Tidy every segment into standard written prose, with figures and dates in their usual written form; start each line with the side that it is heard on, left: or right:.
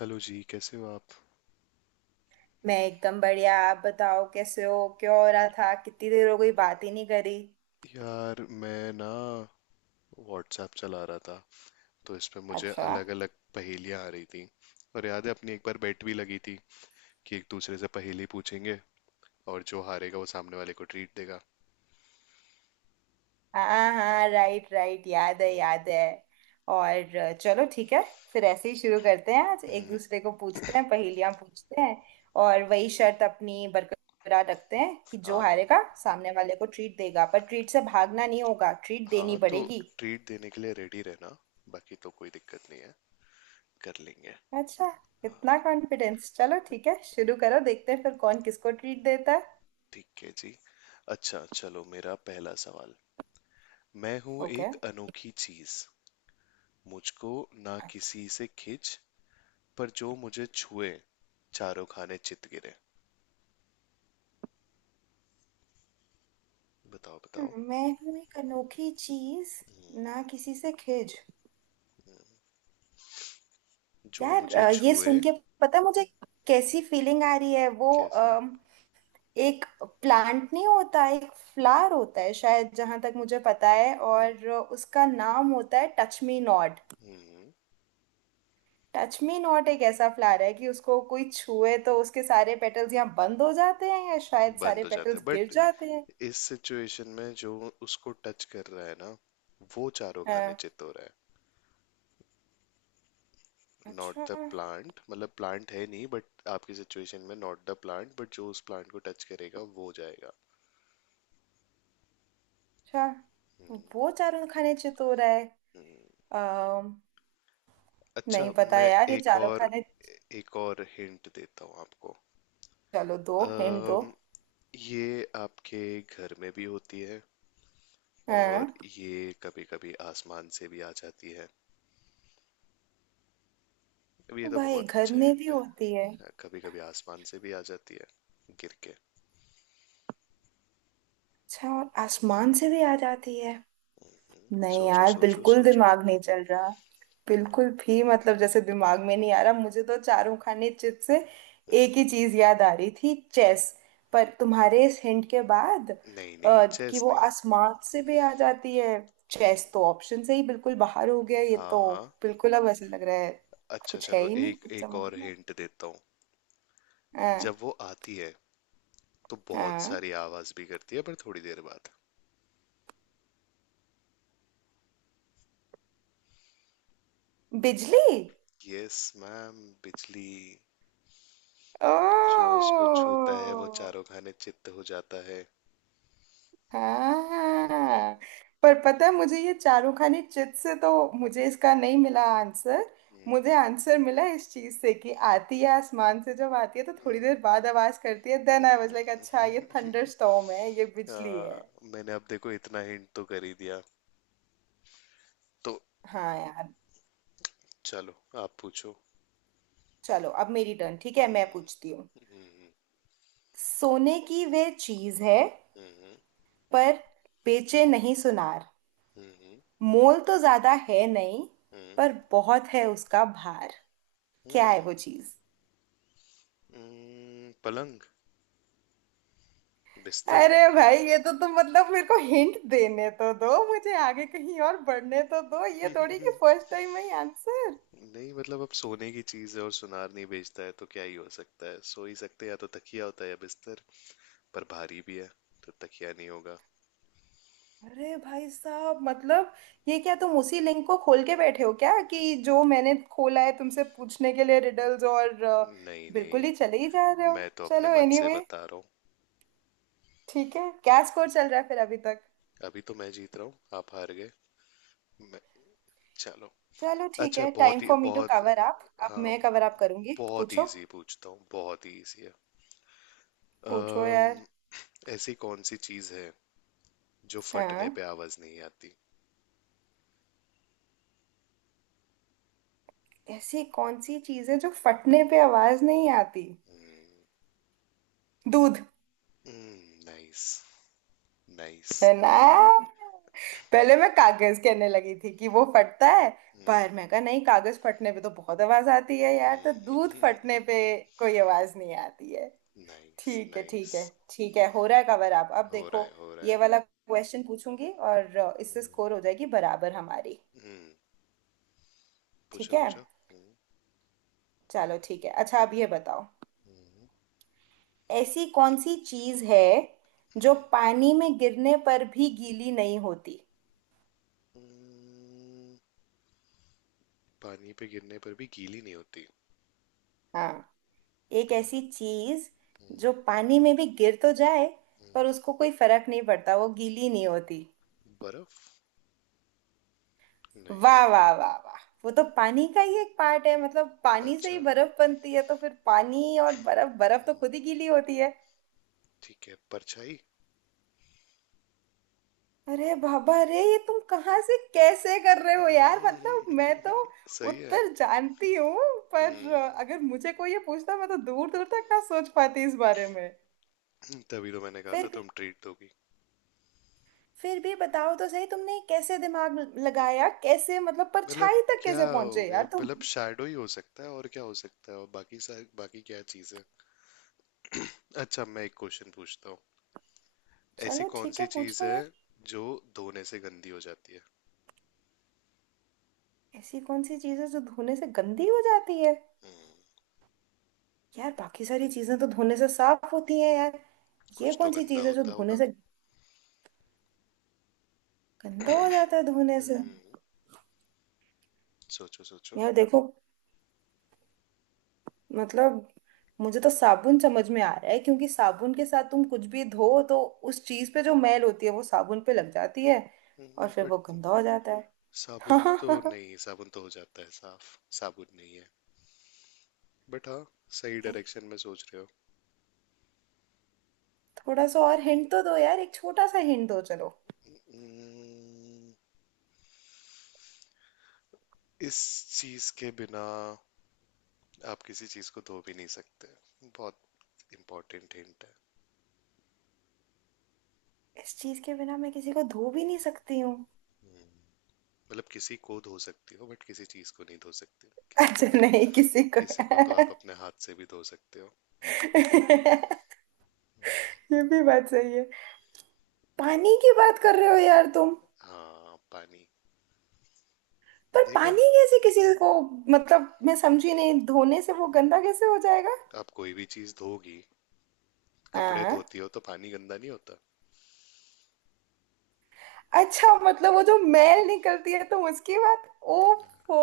left: Hello जी। कैसे हो आप?
right: मैं एकदम बढ़िया। आप बताओ कैसे हो, क्या हो रहा था? कितनी देर हो गई, बात ही नहीं करी।
left: यार मैं ना व्हाट्सएप चला रहा था। तो इस पे मुझे
right: अच्छा।
left: अलग अलग पहेलियां आ रही थी। और याद है, अपनी एक बार बेट भी लगी थी कि एक दूसरे से पहेली पूछेंगे, और जो हारेगा वो सामने वाले को ट्रीट देगा।
right: हाँ हाँ, राइट राइट, याद है याद है। और चलो ठीक है, फिर ऐसे ही शुरू करते हैं। आज एक
left: हम्म।
right: दूसरे को पूछते हैं, पहेलियां पूछते हैं। और वही शर्त अपनी बरकरार रखते हैं कि जो
left: हाँ
right: हारेगा सामने वाले को ट्रीट देगा, पर ट्रीट से भागना नहीं होगा, ट्रीट देनी
left: हाँ, तो
right: पड़ेगी।
left: ट्रीट देने के लिए रेडी रहना। बाकी तो कोई दिक्कत नहीं है, कर लेंगे।
right: अच्छा, इतना
left: हाँ,
right: कॉन्फिडेंस! चलो ठीक है, शुरू करो, देखते हैं फिर कौन किसको ट्रीट देता है।
left: ठीक है जी। अच्छा चलो, मेरा पहला सवाल। मैं हूँ
right: ओके।
left: एक अनोखी चीज, मुझको ना किसी से खिंच, पर जो मुझे छुए चारों खाने चित गिरे। बताओ
right: हाँ,
left: बताओ।
right: मैं हूँ एक अनोखी चीज, ना किसी से खिज।
left: जो
right: यार
left: मुझे
right: ये
left: छुए।
right: सुन के पता है मुझे कैसी फीलिंग आ रही है वो।
left: कैसे?
right: एक प्लांट नहीं होता, एक फ्लावर होता है शायद, जहां तक मुझे पता है,
left: हम्म
right: और उसका नाम होता है टच मी नॉट।
left: हम्म,
right: टच मी नॉट एक ऐसा फ्लावर है कि उसको कोई छुए तो उसके सारे पेटल्स यहाँ बंद हो जाते हैं, या शायद
left: बंद
right: सारे
left: हो जाते
right: पेटल्स
left: हैं।
right: गिर
left: बट
right: जाते हैं।
left: इस सिचुएशन में जो उसको टच कर रहा है ना, वो चारों खाने
right: हाँ,
left: चित हो रहा है। नॉट
right: अच्छा
left: द प्लांट, मतलब प्लांट है नहीं, बट आपकी सिचुएशन में नॉट द प्लांट, बट जो उस प्लांट को टच करेगा वो जाएगा।
right: अच्छा,
left: हम्म।
right: वो चारों खाने चित हो रहा
left: हम्म।
right: है।
left: अच्छा,
right: नहीं पता
left: मैं
right: यार, ये
left: एक
right: चारों
left: और
right: खाने।
left: एक और हिंट देता हूँ आपको।
right: चलो दो हिंट दो।
left: ये आपके घर में भी होती है। और
right: हाँ।
left: ये कभी कभी आसमान से भी आ जाती है। अब ये
right: ओ
left: तो
right: भाई,
left: बहुत
right: घर
left: अच्छा
right: में भी
left: हिंट
right: होती है!
left: है, कभी कभी आसमान से भी आ जाती है गिर के।
right: अच्छा, और आसमान से भी आ जाती है। नहीं
left: सोचो
right: यार,
left: सोचो
right: बिल्कुल
left: सोचो।
right: दिमाग नहीं चल रहा, बिल्कुल भी। मतलब जैसे दिमाग में नहीं आ रहा, मुझे तो चारों खाने चिप्स से
left: हम्म,
right: एक ही चीज याद आ रही थी, चेस। पर तुम्हारे इस हिंट के बाद
left: नहीं नहीं,
right: कि
left: चेस
right: वो
left: नहीं।
right: आसमान से भी आ जाती है,
left: हम्म,
right: चेस तो ऑप्शन से ही बिल्कुल बाहर हो गया ये
left: हाँ
right: तो।
left: हाँ।
right: बिल्कुल, अब ऐसे लग रहा है
left: अच्छा
right: कुछ है
left: चलो,
right: ही नहीं
left: एक
right: कुछ
left: एक
right: समझ
left: और
right: में।
left: हिंट देता हूँ। जब
right: हाँ।
left: वो आती है तो बहुत
right: हाँ,
left: सारी आवाज भी करती है, पर थोड़ी देर बाद।
right: बिजली!
left: यस मैम, बिजली। जो
right: ओ
left: उसको छूता है वो चारों खाने चित्त हो जाता है।
right: हाँ! पर पता है मुझे, ये चारूखानी चिट से तो मुझे इसका नहीं मिला आंसर।
left: हम्म।
right: मुझे आंसर मिला इस चीज से कि आती है आसमान से, जब आती है तो थोड़ी
left: हम्म।
right: देर बाद आवाज करती है। Then I was
left: hmm.
right: Like, अच्छा, ये थंडर स्टॉर्म है, ये
left: आ,
right: बिजली है।
left: मैंने अब देखो इतना हिंट तो कर ही दिया, तो
right: हाँ यार।
left: चलो, आप पूछो।
right: चलो अब मेरी टर्न, ठीक है, मैं
left: हम्म,
right: पूछती हूँ।
left: हम्म,
right: सोने की वह चीज है,
left: हम्म,
right: पर बेचे नहीं सुनार।
left: हम्म,
right: मोल तो ज्यादा है नहीं,
left: हम्म,
right: पर बहुत है उसका भार। क्या है
left: हम्म,
right: वो चीज?
left: पलंग? बिस्तर?
right: अरे भाई, ये तो तुम, मतलब मेरे को हिंट देने तो दो, मुझे आगे कहीं और बढ़ने तो दो। ये थोड़ी कि फर्स्ट टाइम है आंसर।
left: नहीं, मतलब अब सोने की चीज है और सुनार नहीं बेचता है, तो क्या ही हो सकता है, सो ही सकते हैं, या तो तकिया होता है या बिस्तर। पर भारी भी है, तो तकिया नहीं होगा।
right: अरे भाई साहब, मतलब ये क्या तुम उसी लिंक को खोल के बैठे हो क्या, कि जो मैंने खोला है तुमसे पूछने के लिए रिडल्स। और
left: नहीं
right: बिल्कुल ही
left: नहीं,
right: चले ही जा रहे हो।
left: मैं तो अपने
right: चलो
left: मन से
right: एनीवे anyway,
left: बता रहा हूँ।
right: ठीक है क्या स्कोर चल रहा है फिर अभी तक?
left: अभी तो मैं जीत रहा हूँ, आप हार गए। मैं चलो।
right: चलो ठीक
left: अच्छा
right: है, टाइम
left: बहुत ही
right: फॉर मी टू
left: बहुत।
right: Cover up. अब
left: हाँ।
right: मैं कवर अप करूंगी,
left: बहुत
right: पूछो।
left: इजी पूछता हूँ, बहुत ही इजी है।
right: पूछो यार।
left: अम, ऐसी कौन सी चीज है जो फटने
right: हाँ,
left: पे आवाज नहीं आती?
right: ऐसी कौन सी चीज है जो फटने पे आवाज नहीं आती? दूध।
left: नाइस। नाइस।
right: है ना? पहले मैं कागज कहने लगी थी कि वो फटता है, पर मैं कहा नहीं, कागज फटने पे तो बहुत आवाज आती है यार, तो दूध फटने पे कोई आवाज नहीं आती है।
left: नाइस।
right: ठीक है ठीक
left: नाइस।
right: है। ठीक है, हो रहा है कवर अप, अब
left: हो रहा है,
right: देखो।
left: हो रहा है।
right: ये वाला क्वेश्चन पूछूंगी और इससे
left: हम्म,
right: स्कोर हो जाएगी बराबर हमारी।
left: हम्म,
right: ठीक
left: पूछो
right: है,
left: पूछो।
right: चलो ठीक है, अच्छा अब ये बताओ,
left: हम्म,
right: ऐसी कौन सी चीज है जो
left: हम्म,
right: पानी में गिरने पर भी गीली नहीं होती?
left: हम्म, पानी पे गिरने पर भी गीली नहीं होती।
right: हाँ, एक
left: पर-
right: ऐसी चीज
left: हम्म,
right: जो पानी में भी गिर तो जाए,
left: हम्म,
right: पर उसको कोई फर्क नहीं पड़ता, वो गीली नहीं होती।
left: बर्फ? नहीं।
right: वाह वाह वाह वाह! वो तो पानी का ही एक पार्ट है, मतलब पानी से ही
left: अच्छा,
right: बर्फ बनती है, तो फिर पानी और बर्फ, बर्फ तो खुद ही गीली होती है।
left: ठीक है, परछाई।
right: अरे बाबा रे, ये तुम कहाँ से कैसे कर रहे हो यार? मतलब मैं तो
left: सही है।
right: उत्तर जानती हूँ, पर
left: हम्म
right: अगर मुझे कोई ये पूछता, मैं तो दूर दूर तक ना सोच पाती इस बारे में।
left: तभी तो मैंने कहा
right: फिर
left: था
right: भी,
left: तुम ट्रीट दोगी।
right: फिर भी बताओ तो सही, तुमने कैसे दिमाग लगाया, कैसे मतलब
left: मतलब
right: परछाई तक
left: क्या
right: कैसे
left: हो
right: पहुंचे
left: गया,
right: यार तुम?
left: मतलब शैडो ही हो सकता है और क्या हो सकता है, और बाकी सारी, बाकी क्या चीज है। अच्छा, मैं एक क्वेश्चन पूछता हूँ। ऐसी
right: चलो
left: कौन
right: ठीक
left: सी
right: है,
left: चीज
right: पूछो
left: है
right: यार।
left: जो धोने से गंदी हो जाती है?
right: ऐसी कौन सी चीज है जो धोने से गंदी हो जाती है?
left: हम्म
right: यार बाकी सारी चीजें तो धोने से साफ होती हैं यार। ये
left: कुछ तो
right: कौन सी
left: गंदा
right: चीज है जो
left: होता
right: धोने
left: होगा।
right: से गंदा हो जाता है, धोने से?
left: हम्म सोचो सोचो।
right: यार देखो, मतलब मुझे तो साबुन समझ में आ रहा है, क्योंकि साबुन के साथ तुम कुछ भी धो तो उस चीज पे जो मैल होती है वो साबुन पे लग जाती है, और फिर वो
left: बट
right: गंदा हो जाता
left: साबुन तो
right: है।
left: नहीं, साबुन तो हो जाता है साफ, साबुन नहीं है। बट हाँ, सही डायरेक्शन में सोच रहे हो।
right: थोड़ा सा और हिंट तो दो यार, एक छोटा सा हिंट दो, चलो।
left: हम्म इस चीज के बिना आप किसी चीज को धो भी नहीं सकते। बहुत इंपॉर्टेंट हिंट है।
right: इस चीज के बिना मैं किसी को धो भी नहीं सकती हूँ?
left: हम्म, मतलब किसी को धो सकती हो बट किसी चीज को नहीं धो सकते, किसी को
right: अच्छा,
left: तो।
right: नहीं किसी को।
left: किसी को तो आप अपने हाथ से भी धो सकते हो।
right: ये भी बात सही है। पानी की बात कर रहे हो यार तुम?
left: हाँ, पानी।
right: पर
left: देखा।
right: पानी कैसे किसी को, मतलब मैं समझी नहीं, धोने से वो गंदा कैसे हो जाएगा?
left: आप कोई भी चीज धोगी, कपड़े
right: हाँ।
left: धोती हो तो पानी गंदा नहीं होता।
right: अच्छा, मतलब वो जो मैल निकलती है, तो उसकी बात। ओफो!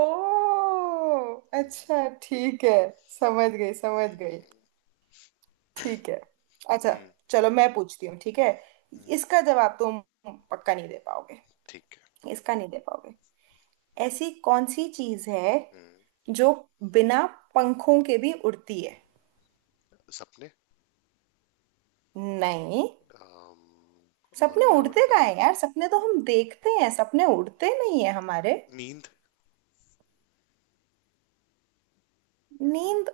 right: अच्छा
left: हम्म।
right: ठीक है, समझ गई समझ गई।
left: हम्म,
right: ठीक है। अच्छा,
left: हम्म,
right: चलो मैं पूछती हूँ, ठीक है?
left: हम्म,
right: इसका जवाब तुम पक्का नहीं दे पाओगे,
left: ठीक है।
right: इसका नहीं दे पाओगे। ऐसी कौन सी चीज है
left: हम्म,
right: जो बिना पंखों के भी उड़ती है?
left: सपने।
right: नहीं।
left: अम, और
right: सपने
left: क्या
right: उड़ते
left: उड़ता
right: का
left: है?
right: है यार, सपने तो हम देखते हैं, सपने उड़ते नहीं है हमारे।
left: नींद।
right: नींद,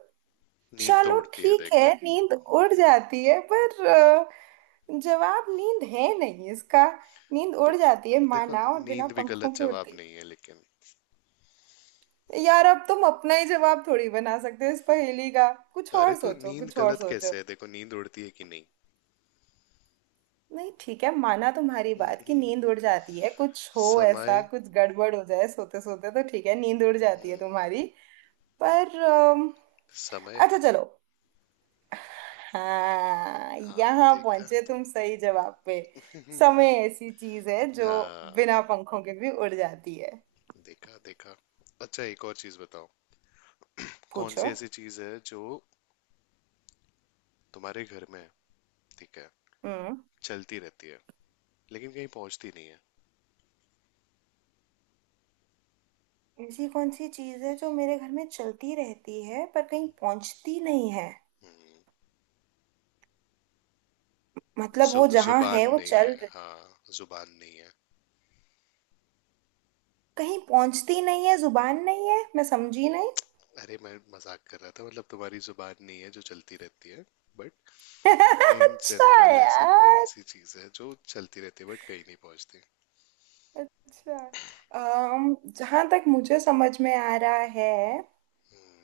left: नींद तो
right: चलो
left: उड़ती है
right: ठीक है,
left: देखो।
right: नींद उड़ जाती है, पर जवाब नींद है नहीं इसका। नींद
left: ब-
right: उड़ जाती है
left: देखो,
right: माना, और बिना
left: नींद भी
right: पंखों
left: गलत
right: के
left: जवाब
right: उड़ती,
left: नहीं है, लेकिन।
right: यार अब तुम अपना ही जवाब थोड़ी बना सकते हो इस पहेली का, कुछ
left: अरे
right: और
left: तो
right: सोचो
left: नींद
right: कुछ और
left: गलत
right: सोचो।
left: कैसे है? देखो नींद उड़ती है कि नहीं?
right: नहीं ठीक है, माना तुम्हारी बात कि नींद उड़ जाती है, कुछ हो ऐसा
left: समय।
right: कुछ गड़बड़ हो जाए सोते सोते, तो ठीक है नींद उड़ जाती है
left: हम्म,
right: तुम्हारी। पर
left: समय।
right: अच्छा चलो, हाँ
left: हाँ
right: यहाँ
left: देखा।
right: पहुंचे तुम सही जवाब पे। समय ऐसी चीज है जो बिना
left: हाँ
right: पंखों के भी उड़ जाती है।
left: देखा देखा। अच्छा एक और चीज बताओ। कौन
right: पूछो।
left: सी ऐसी चीज है जो तुम्हारे घर में है? ठीक है।
right: हम्म।
left: चलती रहती है लेकिन कहीं पहुंचती नहीं है।
right: ऐसी कौन सी चीज है जो मेरे घर में चलती रहती है पर कहीं पहुंचती नहीं है?
left: हम्म,
right: मतलब
left: जु,
right: वो जहाँ
left: जुबान
right: है वो
left: नहीं
right: चल
left: है।
right: रही,
left: हाँ, जुबान नहीं है।
right: कहीं पहुंचती नहीं है। जुबान नहीं है, मैं समझी नहीं।
left: अरे मैं मजाक कर रहा था, मतलब तुम्हारी जुबान नहीं है जो चलती रहती है। इन
right: अच्छा।
left: जनरल ऐसी कौन
right: यार,
left: सी चीज है जो चलती रहती है बट कहीं नहीं पहुंचती?
right: अच्छा, जहां तक मुझे समझ में आ रहा है,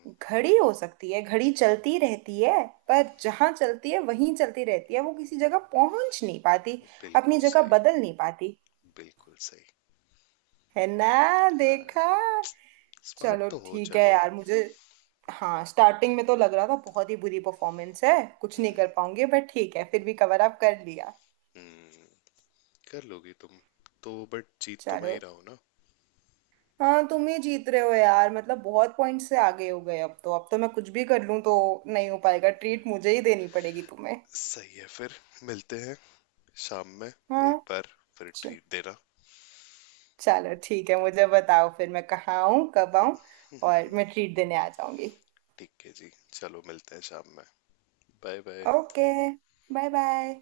right: घड़ी हो सकती है। घड़ी चलती रहती है, पर जहां चलती है वहीं चलती रहती है, वो किसी जगह पहुंच नहीं पाती,
left: बिल्कुल
right: अपनी जगह
left: सही।
right: बदल नहीं पाती।
left: बिल्कुल सही।
right: है ना? देखा!
left: हाँ, स्मार्ट
right: चलो
left: तो हो।
right: ठीक है
left: चलो।
right: यार मुझे, हाँ स्टार्टिंग में तो लग रहा था बहुत ही बुरी परफॉर्मेंस है, कुछ नहीं कर
left: हम्म
right: पाऊंगी, बट ठीक है फिर भी कवर अप कर लिया।
left: हम्म कर लोगी तुम तो, बट जीत तो मैं ही
right: चलो,
left: रहा हूं ना।
right: हाँ तुम ही जीत रहे हो यार, मतलब बहुत पॉइंट से आगे हो गए अब तो, अब तो मैं कुछ भी कर लूं तो नहीं हो पाएगा, ट्रीट मुझे ही देनी पड़ेगी तुम्हें।
left: सही है। फिर मिलते हैं शाम में एक
right: हाँ।
left: बार। फिर ट्रीट देना।
right: चलो ठीक है, मुझे बताओ फिर मैं कहाँ आऊँ, कब आऊँ, और मैं ट्रीट देने आ जाऊंगी।
left: ठीक है जी, चलो, मिलते हैं शाम में। Bye bye.
right: Okay. Bye bye.